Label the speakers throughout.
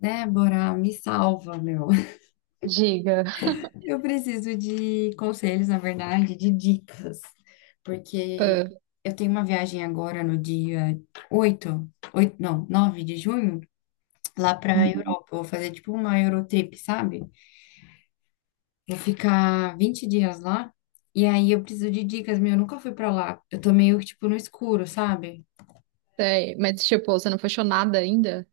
Speaker 1: Débora, me salva, meu.
Speaker 2: Diga.
Speaker 1: Eu preciso de conselhos, na verdade, de dicas, porque
Speaker 2: Ah,
Speaker 1: eu tenho uma viagem agora no dia 8, 8 não, 9 de junho, lá para a Europa. Eu vou fazer tipo uma Eurotrip, sabe? Vou ficar 20 dias lá, e aí eu preciso de dicas, meu. Eu nunca fui para lá. Eu tô meio que tipo no escuro, sabe?
Speaker 2: sei. Mas, tipo, você não fechou nada ainda?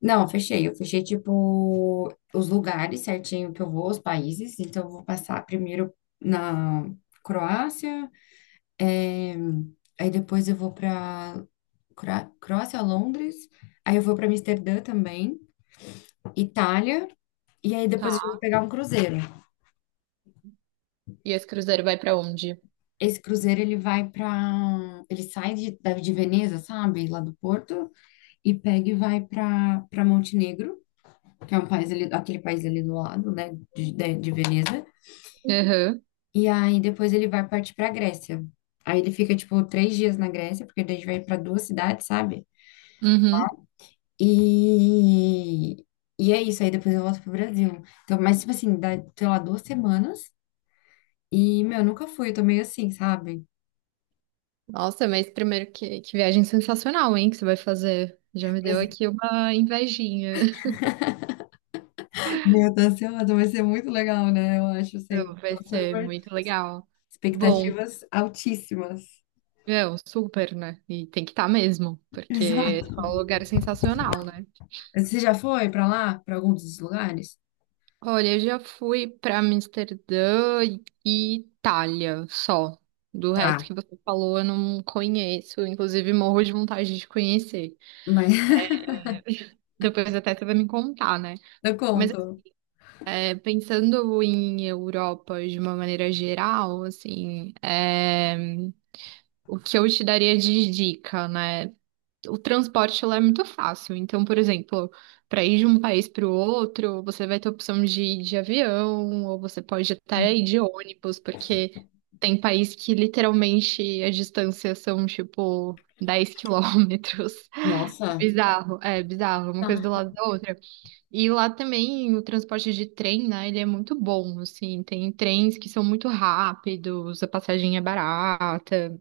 Speaker 1: Não, eu fechei. Eu fechei, tipo, os lugares certinho que eu vou, os países. Então, eu vou passar primeiro na Croácia, eh, aí depois eu vou para Croácia, Londres, aí eu vou para Amsterdã também, Itália, e aí depois eu vou
Speaker 2: Tá.
Speaker 1: pegar um cruzeiro.
Speaker 2: E esse cruzeiro vai pra onde?
Speaker 1: Esse cruzeiro, ele vai para... Ele sai de Veneza, sabe? Lá do Porto, e pega e vai para Montenegro, que é um país ali, aquele país ali do lado, né? De Veneza.
Speaker 2: Aham.
Speaker 1: E aí depois ele vai partir pra Grécia. Aí ele fica, tipo, 3 dias na Grécia, porque daí a gente vai pra duas cidades, sabe?
Speaker 2: Uhum.
Speaker 1: E, e é isso, aí depois eu volto pro Brasil. Então, mas, tipo assim, dá, sei lá, 2 semanas. E, meu, eu nunca fui, eu tô meio assim, sabe?
Speaker 2: Nossa, mas primeiro que viagem sensacional, hein, que você vai fazer. Já me deu
Speaker 1: Mas,
Speaker 2: aqui uma invejinha.
Speaker 1: meu, eu tô ansiosa, vai ser muito legal, né? Eu acho, assim,
Speaker 2: Não,
Speaker 1: tô
Speaker 2: vai ser
Speaker 1: super...
Speaker 2: muito legal. Bom,
Speaker 1: Expectativas altíssimas.
Speaker 2: meu, super, né? E tem que estar mesmo, porque é
Speaker 1: Exato.
Speaker 2: só um lugar sensacional, né?
Speaker 1: Você já foi pra lá, pra algum dos lugares?
Speaker 2: Olha, eu já fui para Amsterdã e Itália só. Do resto
Speaker 1: Tá,
Speaker 2: que você falou, eu não conheço. Inclusive, morro de vontade de conhecer.
Speaker 1: mas
Speaker 2: Depois até você vai me contar, né?
Speaker 1: eu
Speaker 2: Mas
Speaker 1: conto.
Speaker 2: é, pensando em Europa de uma maneira geral, assim, é, o que eu te daria de dica, né? O transporte lá é muito fácil. Então, por exemplo, para ir de um país para o outro, você vai ter a opção de ir de avião, ou você pode até ir
Speaker 1: É.
Speaker 2: de ônibus, porque tem país que literalmente as distâncias são tipo 10 km. É
Speaker 1: Nossa.
Speaker 2: bizarro, é bizarro, uma coisa
Speaker 1: Tá.
Speaker 2: do lado da outra. E lá também o transporte de trem, né, ele é muito bom, assim, tem trens que são muito rápidos, a passagem é barata,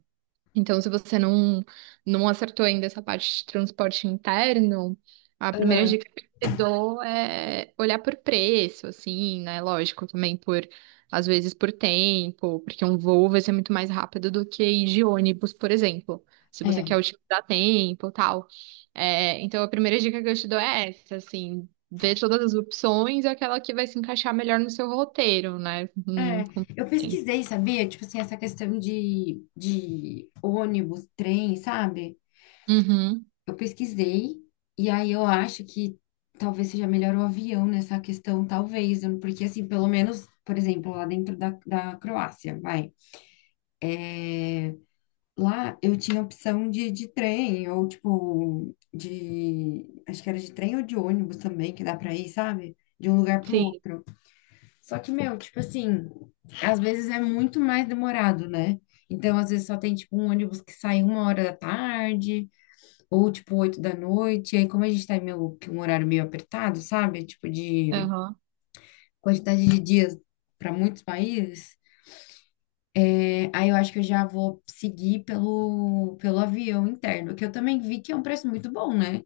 Speaker 2: então, se você não acertou ainda essa parte de transporte interno, a primeira dica que eu te dou é olhar por preço, assim, né? Lógico, também por, às vezes, por tempo, porque um voo vai ser muito mais rápido do que ir de ônibus, por exemplo, se você quer
Speaker 1: É.
Speaker 2: utilizar tempo e tal. É, então, a primeira dica que eu te dou é essa, assim, ver todas as opções e aquela que vai se encaixar melhor no seu roteiro, né?
Speaker 1: É, eu pesquisei, sabia? Tipo assim, essa questão de ônibus, trem, sabe?
Speaker 2: Uhum,
Speaker 1: Eu pesquisei, e aí eu acho que talvez seja melhor o avião nessa questão, talvez, porque assim, pelo menos, por exemplo, lá dentro da Croácia, vai. Lá eu tinha opção de trem, ou tipo, de. Acho que era de trem ou de ônibus também, que dá pra ir, sabe? De um lugar pro
Speaker 2: sim,
Speaker 1: outro. Só que, meu, tipo assim, às vezes é muito mais demorado, né? Então, às vezes só tem, tipo, um ônibus que sai 1 hora da tarde, ou, tipo, 8 da noite. E aí, como a gente tá em meio, que um horário meio apertado, sabe? Tipo, de
Speaker 2: aham.
Speaker 1: quantidade de dias para muitos países, é, aí eu acho que eu já vou seguir pelo avião interno, que eu também vi que é um preço muito bom, né?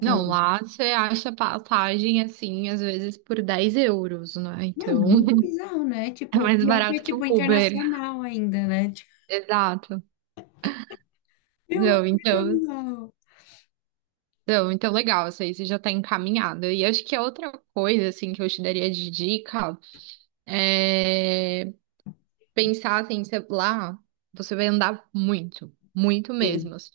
Speaker 2: Não, lá você acha passagem assim, às vezes por 10 euros, né?
Speaker 1: meu, é
Speaker 2: Então
Speaker 1: muito bizarro, né?
Speaker 2: é
Speaker 1: Tipo,
Speaker 2: mais
Speaker 1: pior que é,
Speaker 2: barato que
Speaker 1: tipo,
Speaker 2: o Uber.
Speaker 1: internacional ainda, né? Tipo,
Speaker 2: Exato.
Speaker 1: meu, é
Speaker 2: Não,
Speaker 1: muito
Speaker 2: então,
Speaker 1: bizarro.
Speaker 2: não, então legal, isso aí você já tá encaminhado. E acho que a outra coisa, assim, que eu te daria de dica é pensar assim, você, lá você vai andar muito, muito
Speaker 1: Sim.
Speaker 2: mesmo. Assim.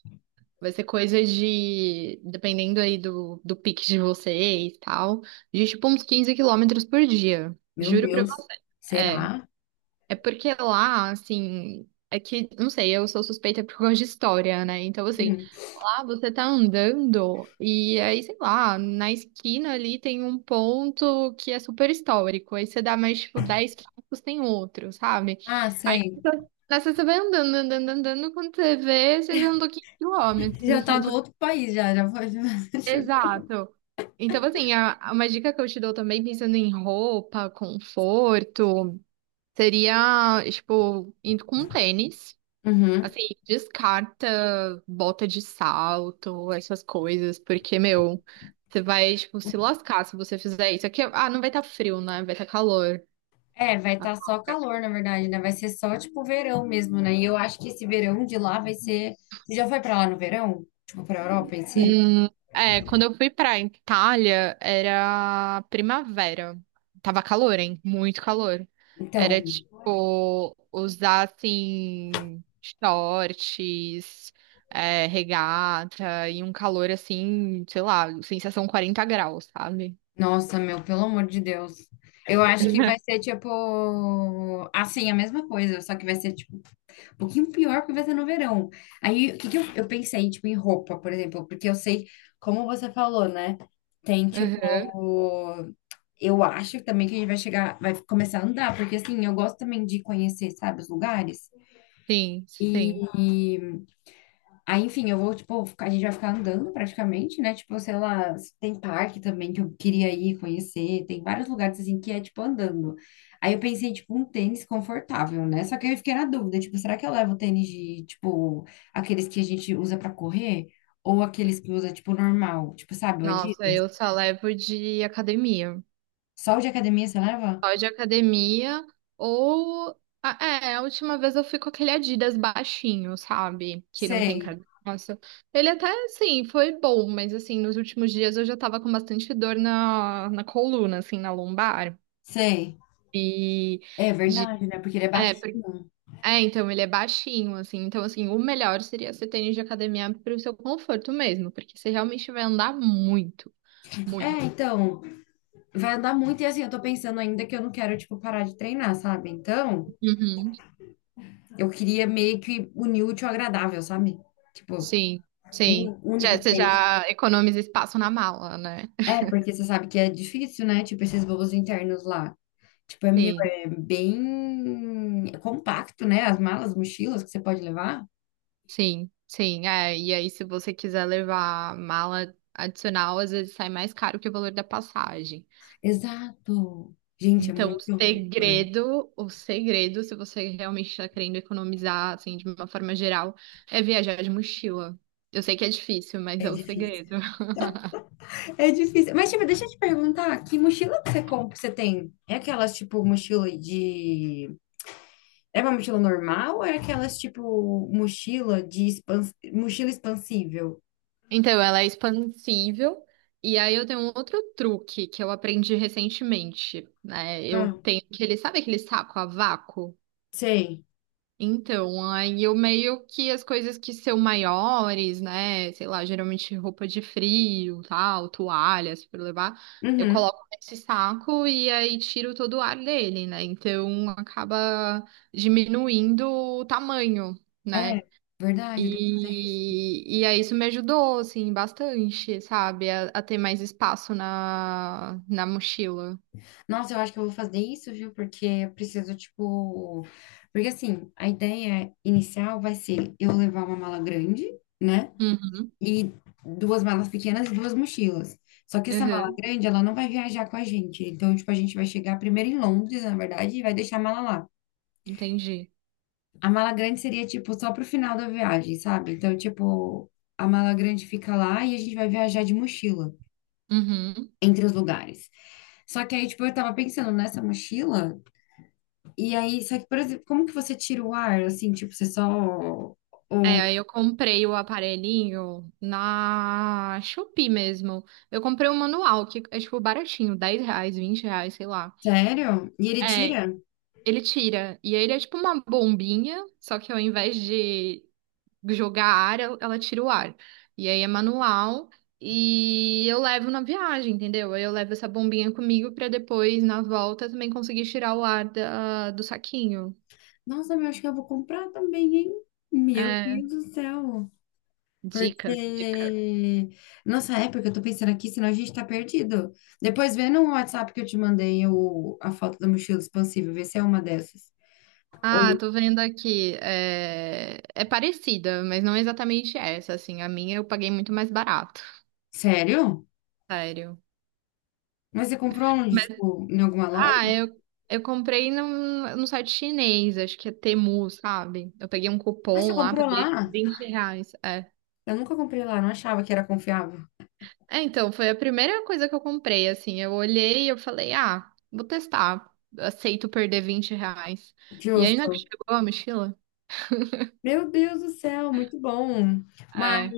Speaker 2: Vai ser coisa de, dependendo aí do pique de vocês e tal, de tipo uns 15 km por dia.
Speaker 1: Meu
Speaker 2: Juro pra
Speaker 1: Deus,
Speaker 2: você. É,
Speaker 1: será?
Speaker 2: É porque lá, assim, é que, não sei, eu sou suspeita por causa de história, né? Então, assim,
Speaker 1: Uhum.
Speaker 2: lá você tá andando e aí, sei lá, na esquina ali tem um ponto que é super histórico. Aí você dá mais, tipo, 10 passos, tem outro, sabe?
Speaker 1: Ah,
Speaker 2: Aí
Speaker 1: sei.
Speaker 2: nessa você vai andando, andando, andando, quando você vê, você já andou 15
Speaker 1: Já
Speaker 2: quilômetros.
Speaker 1: tá do outro país, já, já foi. Já chegou.
Speaker 2: Exato. Então, assim, uma dica que eu te dou também, pensando em roupa, conforto, seria, tipo, indo com tênis.
Speaker 1: Uhum.
Speaker 2: Assim, descarta bota de salto, essas coisas, porque, meu, você vai, tipo, se lascar se você fizer isso. Aqui, ah, não vai estar frio, né? Vai estar calor.
Speaker 1: É, vai estar só calor, na verdade, né? Vai ser só, tipo, verão mesmo, né? E eu acho que esse verão de lá vai ser... Você já foi pra lá no verão? Tipo, pra Europa em si?
Speaker 2: Hum, é, quando eu fui pra Itália, era primavera. Tava calor, hein? Muito calor.
Speaker 1: Então,
Speaker 2: Era, tipo, usar, assim, shorts, é, regata e um calor, assim, sei lá, sensação 40 graus, sabe?
Speaker 1: nossa, meu, pelo amor de Deus. Eu acho que vai ser, tipo, assim, a mesma coisa, só que vai ser, tipo, um pouquinho pior porque vai ser no verão. Aí, o que que eu pensei, tipo, em roupa, por exemplo, porque eu sei, como você falou, né? Tem, tipo,
Speaker 2: Uhum.
Speaker 1: eu acho também que a gente vai chegar, vai começar a andar, porque assim, eu gosto também de conhecer, sabe, os lugares.
Speaker 2: Sim, sim.
Speaker 1: E aí, enfim, eu vou, tipo, a gente vai ficar andando praticamente, né? Tipo, sei lá, tem parque também que eu queria ir conhecer, tem vários lugares assim que é, tipo, andando. Aí eu pensei, tipo, um tênis confortável, né? Só que eu fiquei na dúvida, tipo, será que eu levo tênis de, tipo, aqueles que a gente usa pra correr? Ou aqueles que usa, tipo, normal? Tipo, sabe, o
Speaker 2: Nossa,
Speaker 1: Adidas?
Speaker 2: eu só levo de academia.
Speaker 1: Só o de academia você leva?
Speaker 2: Só de academia ou. Ah, é, a última vez eu fui com aquele Adidas baixinho, sabe? Que não tem
Speaker 1: Sei,
Speaker 2: carcaça. Ele até, sim, foi bom, mas assim, nos últimos dias eu já tava com bastante dor na coluna, assim, na lombar.
Speaker 1: sei.
Speaker 2: E.
Speaker 1: É
Speaker 2: De...
Speaker 1: verdade, né? Porque ele é
Speaker 2: É,
Speaker 1: baixo.
Speaker 2: por- é, então ele é baixinho, assim. Então, assim, o melhor seria você ter tênis de academia para o seu conforto mesmo, porque você realmente vai andar muito.
Speaker 1: É,
Speaker 2: Muito.
Speaker 1: então, vai andar muito e assim, eu tô pensando ainda que eu não quero, tipo, parar de treinar, sabe? Então.
Speaker 2: Uhum.
Speaker 1: Eu queria meio que unir o útil ao agradável, sabe? Tipo,
Speaker 2: Sim, sim.
Speaker 1: um
Speaker 2: Já,
Speaker 1: único
Speaker 2: você
Speaker 1: tênis.
Speaker 2: já economiza espaço na mala, né?
Speaker 1: É, porque você sabe que é difícil, né? Tipo, esses voos internos lá. Tipo, é meu,
Speaker 2: Sim,
Speaker 1: é bem compacto, né? As malas, mochilas que você pode levar.
Speaker 2: sim, sim. É, e aí, se você quiser levar mala adicional, às vezes sai mais caro que o valor da passagem.
Speaker 1: Exato. Gente, é
Speaker 2: Então, o
Speaker 1: muito loucura.
Speaker 2: segredo, o segredo, se você realmente está querendo economizar, assim, de uma forma geral, é viajar de mochila. Eu sei que é difícil, mas
Speaker 1: É
Speaker 2: é o
Speaker 1: difícil.
Speaker 2: segredo.
Speaker 1: É difícil. Mas, tipo, deixa eu te perguntar, que mochila que você compra, que você tem? É aquelas, tipo, mochila de... É uma mochila normal ou é aquelas, tipo, mochila de expans... mochila expansível?
Speaker 2: Então, ela é expansível. E aí eu tenho um outro truque que eu aprendi recentemente, né? Eu tenho aquele, sabe aquele saco a vácuo?
Speaker 1: Sei.
Speaker 2: Então, aí eu meio que as coisas que são maiores, né? Sei lá, geralmente roupa de frio, tal, toalhas para levar, eu
Speaker 1: Uhum.
Speaker 2: coloco nesse saco e aí tiro todo o ar dele, né? Então acaba diminuindo o tamanho, né?
Speaker 1: É, verdade, eu tenho que fazer isso.
Speaker 2: E aí isso me ajudou, assim, bastante, sabe? A ter mais espaço na mochila.
Speaker 1: Nossa, eu acho que eu vou fazer isso, viu? Porque eu preciso, tipo. Porque assim, a ideia inicial vai ser eu levar uma mala grande, né?
Speaker 2: Uhum,
Speaker 1: E duas malas pequenas e duas mochilas. Só que essa mala
Speaker 2: uhum,
Speaker 1: grande, ela não vai viajar com a gente. Então, tipo, a gente vai chegar primeiro em Londres, na verdade, e vai deixar a mala lá.
Speaker 2: entendi.
Speaker 1: A mala grande seria, tipo, só pro final da viagem, sabe? Então, tipo, a mala grande fica lá e a gente vai viajar de mochila
Speaker 2: Uhum.
Speaker 1: entre os lugares. Só que aí, tipo, eu tava pensando nessa mochila, e aí, só que, por exemplo, como que você tira o ar, assim, tipo, você só...
Speaker 2: É,
Speaker 1: o
Speaker 2: aí eu comprei o aparelhinho na Shopee mesmo. Eu comprei um manual, que é tipo baratinho, R$ 10, R$ 20, sei lá.
Speaker 1: sério? E ele
Speaker 2: É,
Speaker 1: tira?
Speaker 2: ele tira. E aí ele é tipo uma bombinha, só que ao invés de, jogar ar, ela tira o ar. E aí é manual e eu levo na viagem, entendeu? Aí eu levo essa bombinha comigo pra depois, na volta, também conseguir tirar o ar do saquinho.
Speaker 1: Nossa, meu, acho que eu vou comprar também, hein? Meu
Speaker 2: É,
Speaker 1: Deus do céu.
Speaker 2: dicas, dicas.
Speaker 1: Porque, nossa época, eu tô pensando aqui, senão a gente tá perdido. Depois vê no WhatsApp que eu te mandei a foto da mochila expansível, vê se é uma dessas.
Speaker 2: Ah,
Speaker 1: Ou,
Speaker 2: tô vendo aqui. É, é parecida, mas não é exatamente essa, assim. A minha eu paguei muito mais barato,
Speaker 1: sério?
Speaker 2: sério.
Speaker 1: Mas você comprou onde?
Speaker 2: Mas,
Speaker 1: Tipo, em alguma loja?
Speaker 2: ah, eu, eu comprei num site chinês, acho que é Temu, sabe? Eu peguei um
Speaker 1: Ah, você
Speaker 2: cupom lá,
Speaker 1: comprou
Speaker 2: paguei
Speaker 1: lá?
Speaker 2: R$ 20. É.
Speaker 1: Eu nunca comprei lá, não achava que era confiável.
Speaker 2: É, então, foi a primeira coisa que eu comprei, assim. Eu olhei e eu falei, ah, vou testar. Aceito perder R$ 20. E aí, na que
Speaker 1: Justo.
Speaker 2: chegou a mochila?
Speaker 1: Meu Deus do céu, muito bom. Mas,
Speaker 2: É.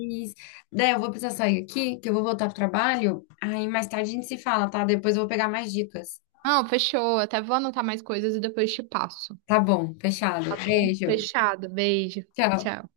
Speaker 1: Dé, eu vou precisar sair aqui, que eu vou voltar pro trabalho. Aí mais tarde a gente se fala, tá? Depois eu vou pegar mais dicas.
Speaker 2: Não, fechou. Até vou anotar mais coisas e depois te passo.
Speaker 1: Tá bom, fechado.
Speaker 2: Tá bom?
Speaker 1: Beijo.
Speaker 2: Fechado. Beijo.
Speaker 1: Tchau.
Speaker 2: Tchau.